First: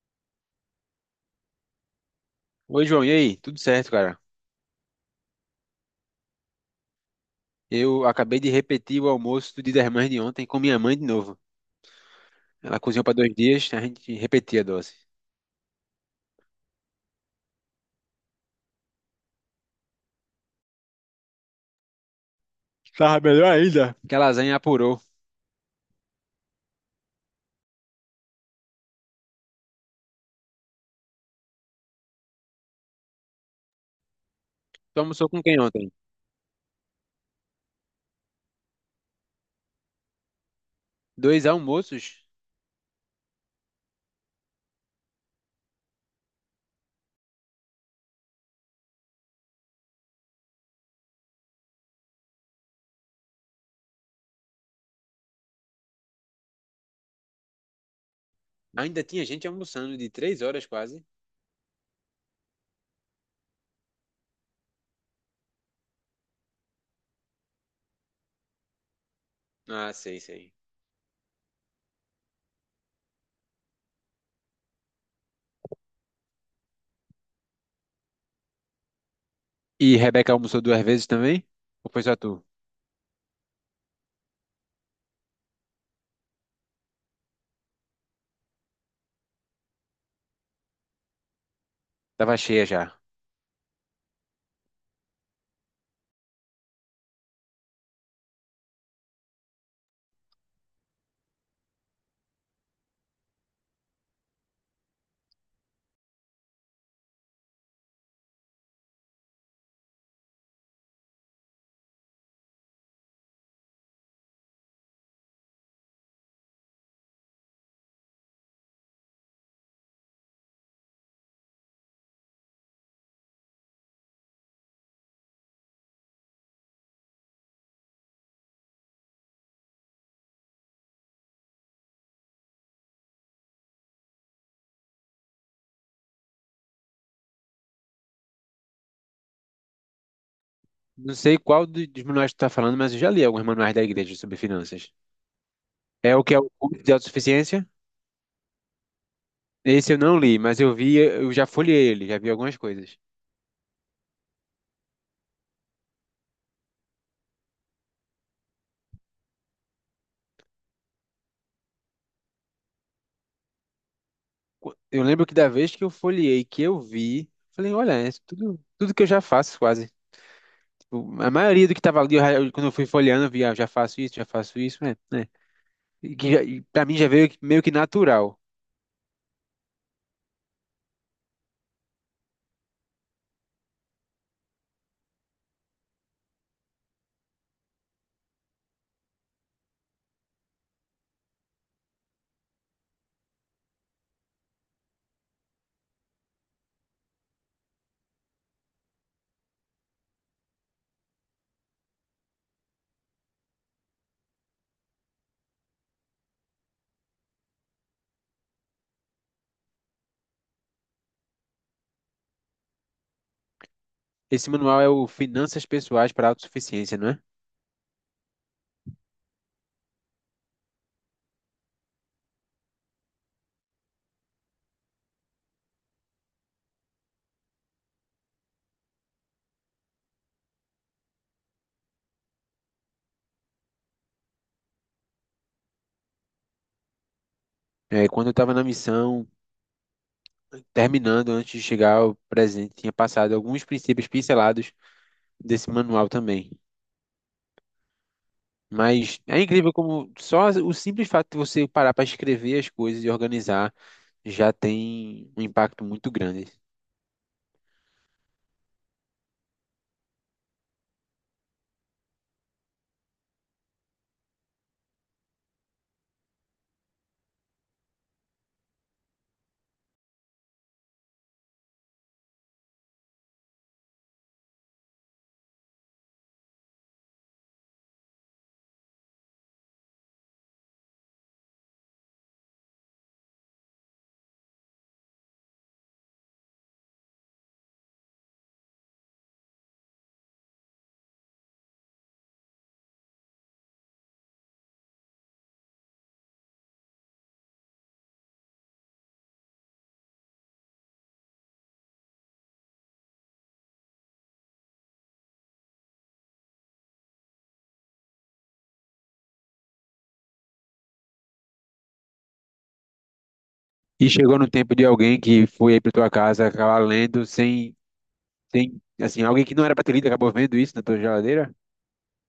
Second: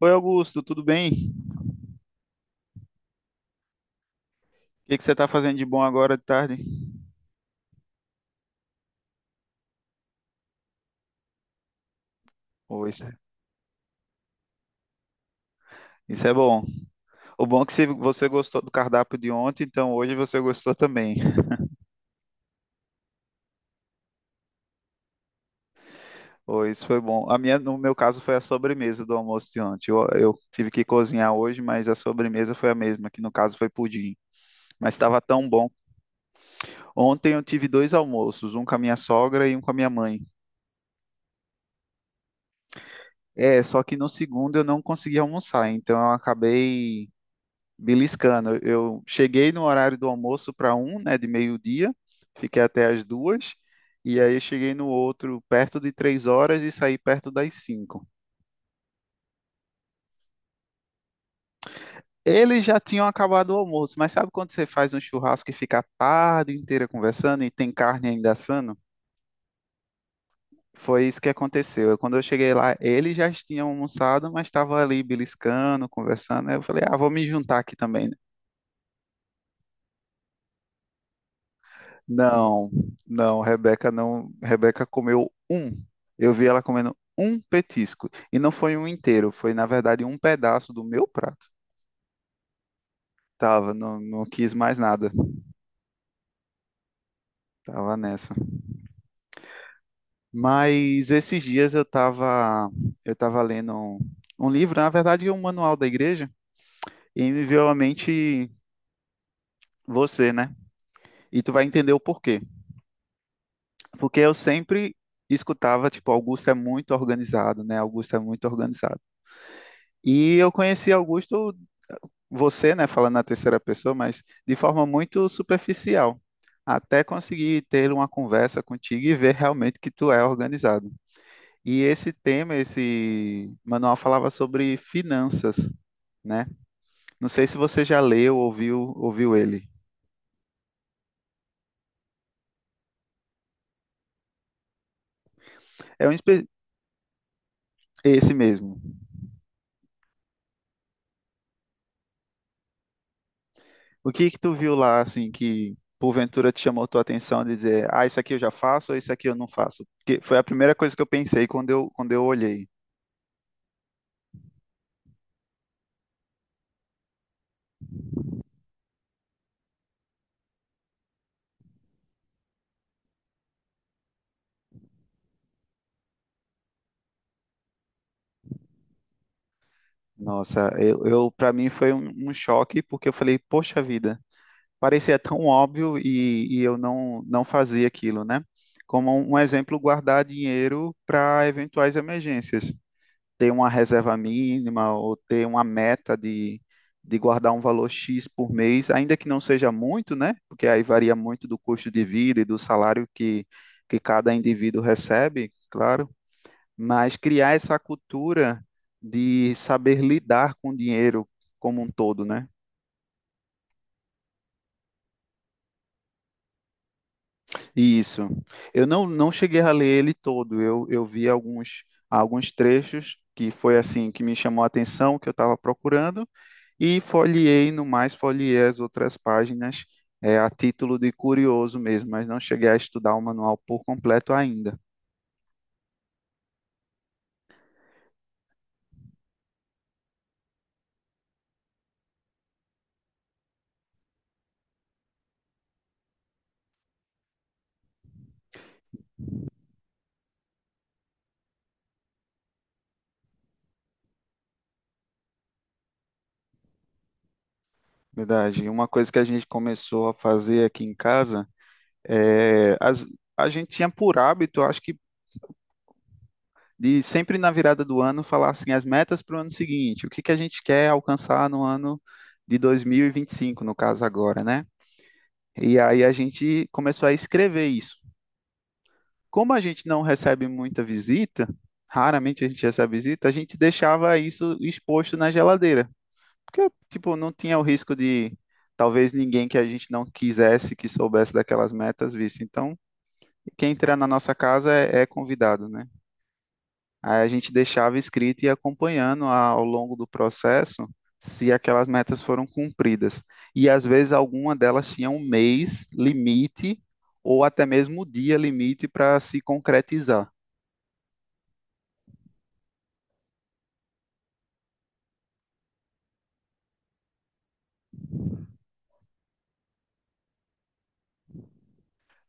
Oi, Augusto, tudo bem? O Oi, João, e aí? Tudo certo, cara? que que você está fazendo de bom agora de tarde? Eu acabei de repetir o almoço do Dia das Mães de ontem com minha mãe de novo. Ela Ô, isso, cozinhou para dois dias, a gente repetia a dose. isso é bom. O bom é que se você gostou do cardápio de ontem, então hoje você gostou também. Tava melhor ainda. Que a lasanha apurou. Ô, isso foi bom. A minha, no meu caso, foi a sobremesa do almoço de ontem. Eu tive que cozinhar hoje, mas a sobremesa foi a mesma, que no caso foi pudim. Mas Tu estava almoçou com tão quem bom. ontem? Ontem eu tive dois almoços, um com a minha sogra e um com a minha mãe. Dois almoços? É, só que no segundo eu não consegui almoçar, então eu acabei beliscando. Eu cheguei no horário do almoço para um, né, de meio-dia, fiquei até as duas, e aí eu cheguei no outro perto de 3 horas e saí perto das cinco. Ainda tinha gente almoçando de três horas quase. Eles já tinham acabado o almoço, mas sabe quando você faz um churrasco e fica a tarde inteira conversando e tem carne ainda assando? Ah, sei, sei. Foi isso que aconteceu. Quando eu cheguei lá, eles já tinham almoçado, mas estavam ali beliscando, conversando. Aí eu falei, ah, vou me juntar aqui também. E Rebeca almoçou duas vezes também? Ou foi só tu? Não, não, Rebeca não. Rebeca comeu um. Eu vi ela comendo um petisco. E não foi um inteiro, foi na verdade um pedaço do meu prato. Tava cheia já. Tava, não, não quis mais nada. Tava nessa. Mas esses dias eu tava lendo um livro, na verdade um manual da igreja, e me veio à mente você, né? E tu vai entender o porquê. Porque eu sempre escutava, tipo, Augusto é muito organizado, né? Augusto é muito organizado. E eu conheci Augusto você, né, falando na terceira pessoa, mas de forma muito superficial, até conseguir ter uma conversa contigo e ver realmente que tu é organizado. E esse tema, esse manual falava sobre finanças, né? Não sei se você já leu, ou ouviu, ele. Não sei dos manuais que tu tá falando, mas eu já li alguns manuais da igreja sobre finanças. É um É o que é espe- o culto de autossuficiência? Esse mesmo. Esse eu não li, mas eu vi, eu já folhei ele, já vi algumas coisas. O que que tu viu lá, assim, que porventura te chamou tua atenção de dizer, ah, isso aqui eu já faço ou isso aqui eu não faço? Porque foi a primeira coisa que eu pensei quando eu olhei. Eu lembro que da vez que eu folhei, que eu vi, falei, olha, é tudo que eu já faço quase. Tipo, a maioria do que tava ali, quando eu fui folheando, eu vi, ah, já faço isso, é, né? E pra mim já veio meio que natural. Nossa, eu para mim foi um choque porque eu falei, poxa vida, parecia tão óbvio e eu não fazia aquilo, né? Como um exemplo, guardar dinheiro para eventuais emergências, ter uma reserva mínima ou ter uma meta de guardar um valor X por mês, ainda que não seja muito, né? Porque aí varia muito do custo de vida e do salário que cada indivíduo recebe, claro, mas criar essa cultura de saber lidar com o dinheiro como um todo, né? Esse manual é o Finanças Pessoais para a Autossuficiência, não é? Isso. Eu não cheguei a ler ele todo, eu vi alguns trechos que foi assim que me chamou a atenção, que eu estava procurando, e folheei, no mais, folheei as outras páginas é, a título de curioso mesmo, mas não cheguei a estudar o manual por completo ainda. É, quando eu tava na missão, terminando antes de chegar ao presente, tinha passado alguns princípios pincelados desse manual também. Mas é incrível como só o simples fato de você parar para escrever as coisas e organizar já tem um impacto muito grande. Verdade. E uma coisa que a gente começou a fazer aqui em casa é as, a gente tinha por hábito, acho que de sempre na virada do ano falar assim as metas para o ano seguinte, o que que a gente quer alcançar no ano de 2025, no caso agora, né? E aí a gente começou a escrever isso. Como a gente não recebe muita visita, raramente a gente recebe visita, a gente deixava isso exposto na geladeira, porque tipo não tinha o risco de talvez ninguém que a gente não quisesse que soubesse daquelas metas visse. Então, quem entrar na nossa casa é convidado, né? Aí a gente deixava escrito e ia acompanhando ao longo do processo se aquelas metas foram cumpridas. E às vezes alguma delas tinha um mês limite ou até mesmo o dia limite para se concretizar. E chegou no tempo de alguém que foi aí para tua casa acabar lendo sem, sem, assim, alguém que não era para ter lido acabou vendo isso na tua geladeira.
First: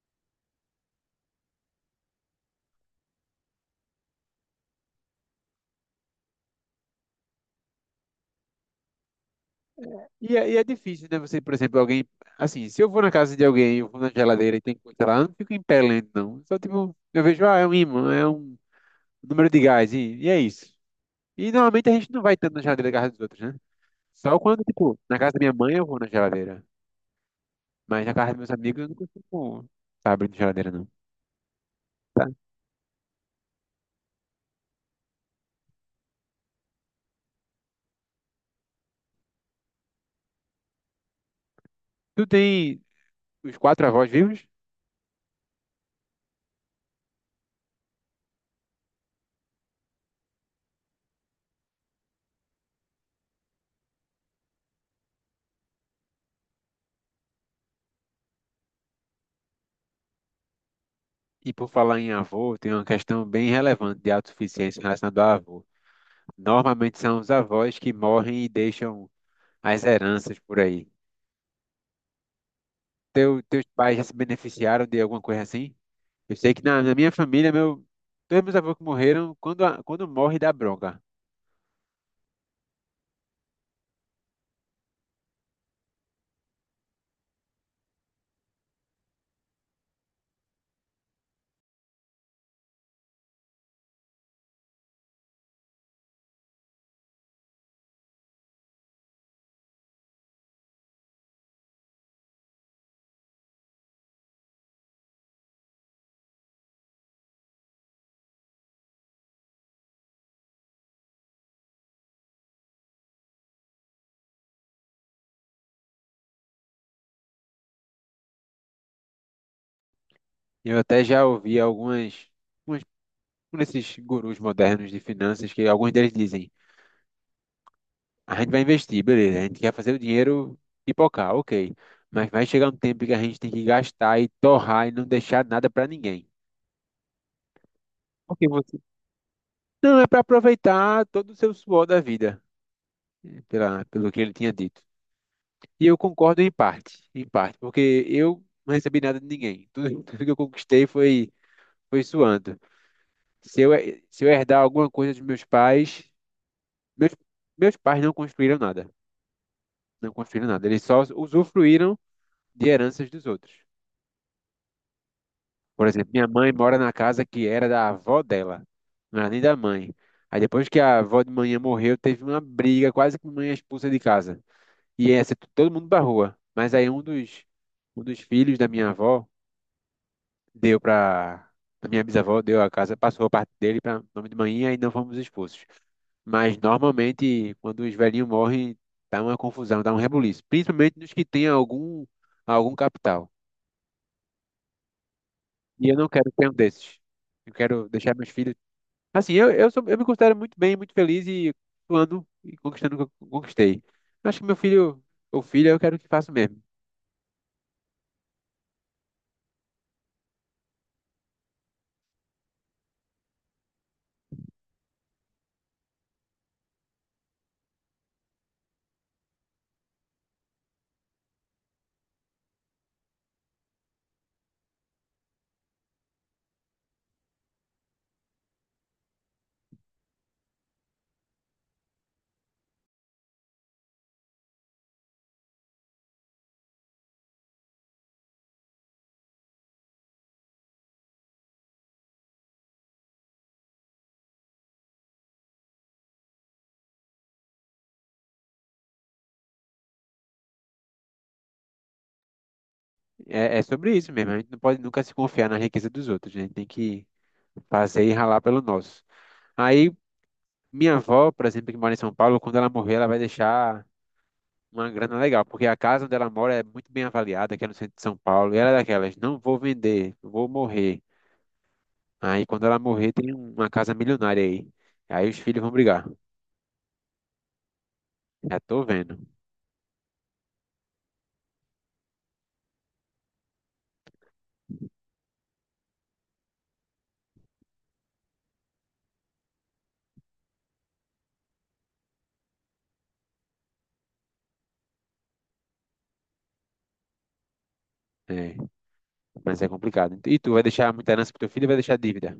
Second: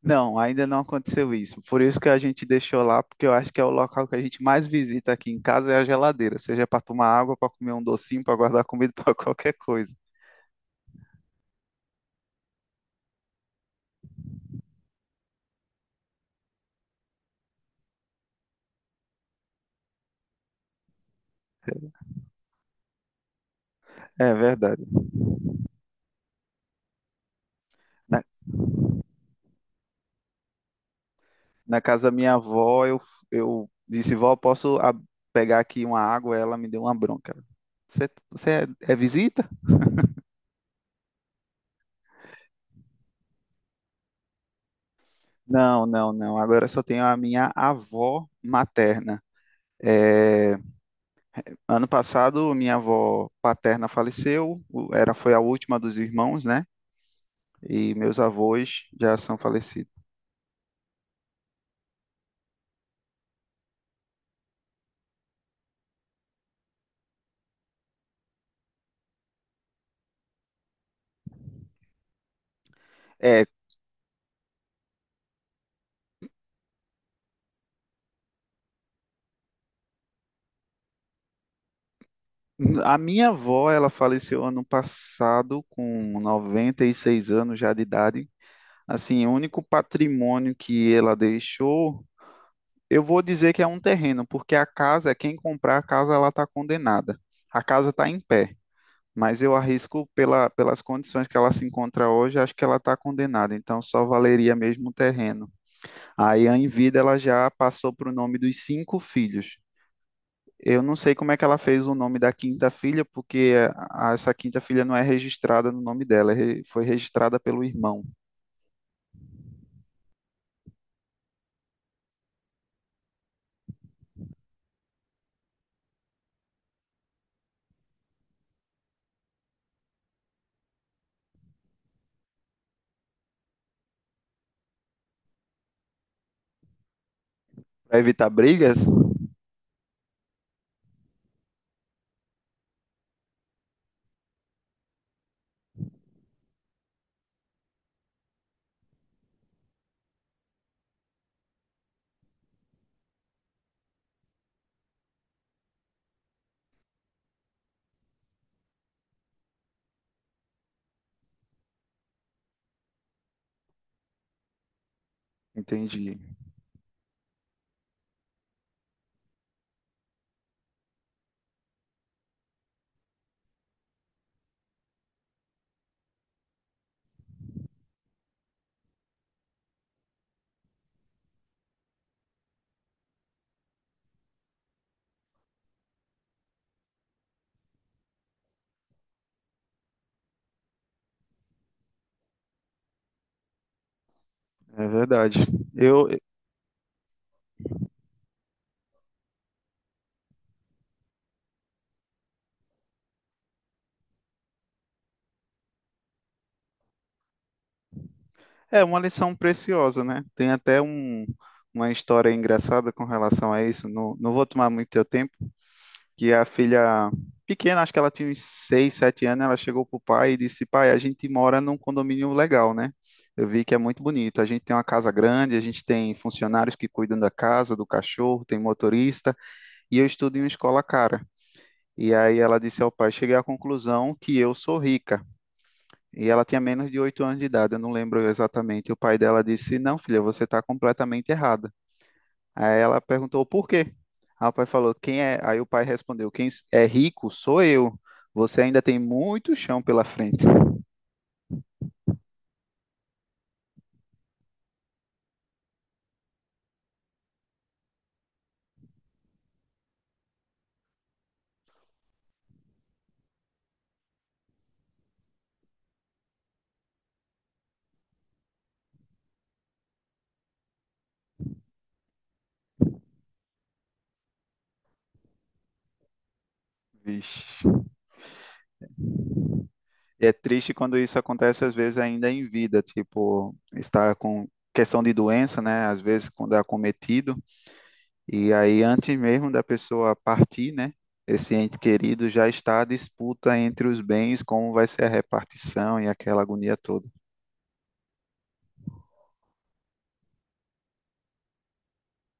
Não, ainda não aconteceu isso. Por isso que a gente deixou lá, porque eu acho que é o local que a gente mais visita aqui em casa é a geladeira, seja para tomar água, para comer um docinho, para guardar comida, para qualquer coisa. E é difícil, né? Você, por exemplo, alguém, assim, se eu vou na casa de alguém, eu vou na geladeira e tem coisa lá, eu não fico em pé lendo, não. Só tipo, eu vejo, ah, é um ímã, é um número de gás, e é isso. E normalmente a gente não vai tanto na geladeira da casa dos outros, né? É Só quando, verdade. tipo, na casa da minha mãe eu vou na geladeira. Mas na Na, casa dos meus amigos eu não costumo tá abrindo geladeira, não. na casa da Tá? minha avó, eu disse, vó, posso pegar aqui uma água? Ela me deu uma bronca. Você é visita? Tu tem os quatro avós vivos? Não, não, não. Agora só tenho a minha avó materna. É, ano passado, minha avó paterna faleceu, era, foi a última dos irmãos, né? E meus avós já são falecidos. E por falar em avô, tem uma questão bem relevante de autossuficiência relacionada ao avô. Normalmente são os avós que morrem e deixam as heranças por aí. Teu, É, teus pais já se beneficiaram de alguma coisa assim? Eu sei que na minha família, meu, todos meus avós que morreram, quando morre dá bronca. a minha avó, ela faleceu ano passado com 96 anos já de idade. Assim, o único patrimônio que ela deixou, eu vou dizer que é um terreno, porque a casa, quem comprar a casa, ela está condenada. A casa está em pé, mas eu arrisco pela, pelas condições que ela se encontra hoje, acho que ela está condenada, então só valeria mesmo o terreno. Aí, em vida, ela já passou para o nome dos cinco filhos. Eu não sei como é que ela fez o nome da quinta filha, porque essa quinta filha não é registrada no nome dela, foi registrada pelo irmão. Eu até já ouvi algumas. Umas nesses gurus modernos de finanças que alguns deles dizem, a gente vai investir, beleza, a gente quer fazer o dinheiro pipocar, ok. Mas vai chegar um tempo que a gente tem que gastar e torrar e não deixar nada para ninguém. Para evitar Porque brigas? você não é para aproveitar todo o seu suor da vida, pelo que ele tinha dito. E eu concordo em parte, porque eu não recebi nada de ninguém. Tudo, tudo que eu conquistei foi suando. Se eu, se eu herdar alguma coisa dos meus pais, meus, meus pais não construíram nada. Não construíram nada. Eles só usufruíram de heranças dos outros. Por exemplo, Entendi. minha mãe mora na casa que era da avó dela, não era nem da mãe. Aí depois que a avó de manhã morreu, teve uma briga, quase que mãe expulsa de casa. E essa, todo mundo pra rua. Mas aí um dos filhos da minha avó deu pra. A minha bisavó deu a casa, passou a parte dele para nome de manhã e não fomos expulsos. Mas normalmente, quando os velhinhos morrem, dá uma confusão, dá um rebuliço. Principalmente nos que têm algum capital. É verdade. E eu Eu, não quero ter um desses. Eu quero deixar meus filhos. Assim, sou, eu me considero muito bem, muito feliz e ando e conquistando o que eu conquistei. Acho que meu filho ou filha eu quero que faça o mesmo. é uma lição preciosa, né? Tem até uma história engraçada com relação a isso. Não, não vou tomar muito teu tempo. Que a filha pequena, acho que ela tinha uns 6 7 anos, ela chegou pro pai e disse: "Pai, a gente mora num condomínio legal, né? Eu vi que é muito bonito. A gente tem uma casa grande, a gente tem funcionários que cuidam da casa, do cachorro, tem motorista, e eu estudo em uma escola cara." E aí ela disse ao pai: "Cheguei à conclusão que eu sou rica." E ela tinha menos de 8 anos de idade, eu não lembro exatamente. E o pai dela disse: "Não, filha, você está completamente errada." Aí ela perguntou por quê? Aí o pai falou, quem é? Aí o pai respondeu, quem é rico sou eu. Você ainda tem muito chão pela frente. É, é sobre isso mesmo. A gente não pode nunca se confiar na riqueza dos outros, né? A gente tem que fazer e ralar pelo nosso. Aí, minha avó, por exemplo, que mora em São Paulo, quando ela morrer, ela vai deixar uma grana legal, porque a casa onde ela mora é muito bem avaliada, que é no centro de São Paulo. E ela é daquelas, não vou vender, vou morrer. Aí quando ela morrer, tem uma casa milionária aí. Aí os filhos vão brigar. Vixe. Já tô vendo. E é triste quando isso acontece, às vezes, ainda em vida, tipo, está com questão de doença, né? Às vezes, quando é acometido. E aí, antes mesmo da pessoa partir, né, esse ente querido já está a disputa entre os bens, como vai ser a repartição e aquela agonia toda. É, mas é complicado. E tu vai deixar muita herança pro teu filho e vai deixar dívida.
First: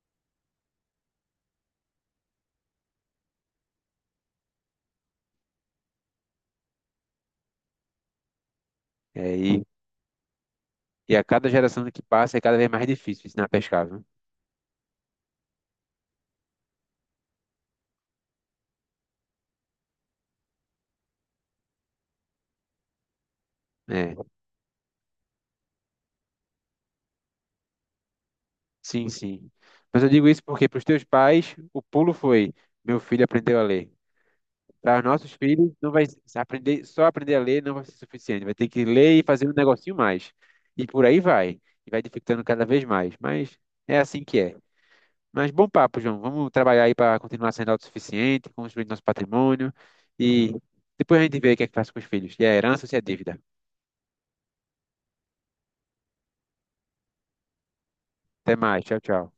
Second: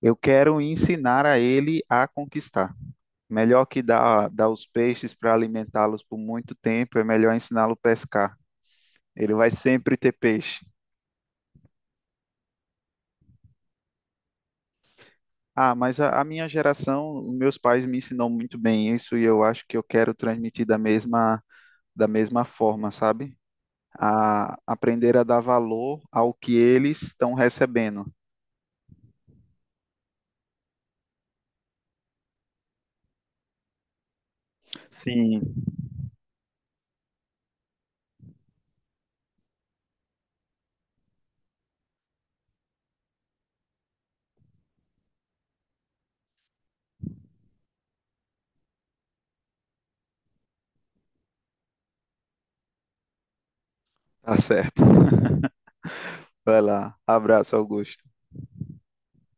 Eu quero ensinar a ele a conquistar. Melhor que dar os peixes para alimentá-los por muito tempo, é melhor ensiná-lo a pescar. É, Ele vai e, sempre ter peixe. e a cada geração que passa é cada vez mais difícil ensinar a pescar, viu? Ah, mas a minha geração, meus pais me ensinam muito bem isso e eu acho que eu quero transmitir da mesma forma, sabe? É, A aprender a dar valor ao que eles estão recebendo. sim, sim. Mas eu digo isso porque para os teus pais, o pulo foi, meu filho aprendeu a ler. Para os nossos Sim. filhos, não vai se aprender, só aprender a ler não vai ser suficiente. Vai ter que ler e fazer um negocinho mais. E por aí vai. E vai dificultando cada vez mais. Mas é assim que é. Mas bom papo, João. Vamos trabalhar aí para continuar sendo autossuficiente, construir nosso patrimônio e depois a gente vê o que é que faz com os filhos, se é herança ou se é dívida. Tá certo. Vai lá. Abraço, Augusto. Até mais. Tchau, tchau.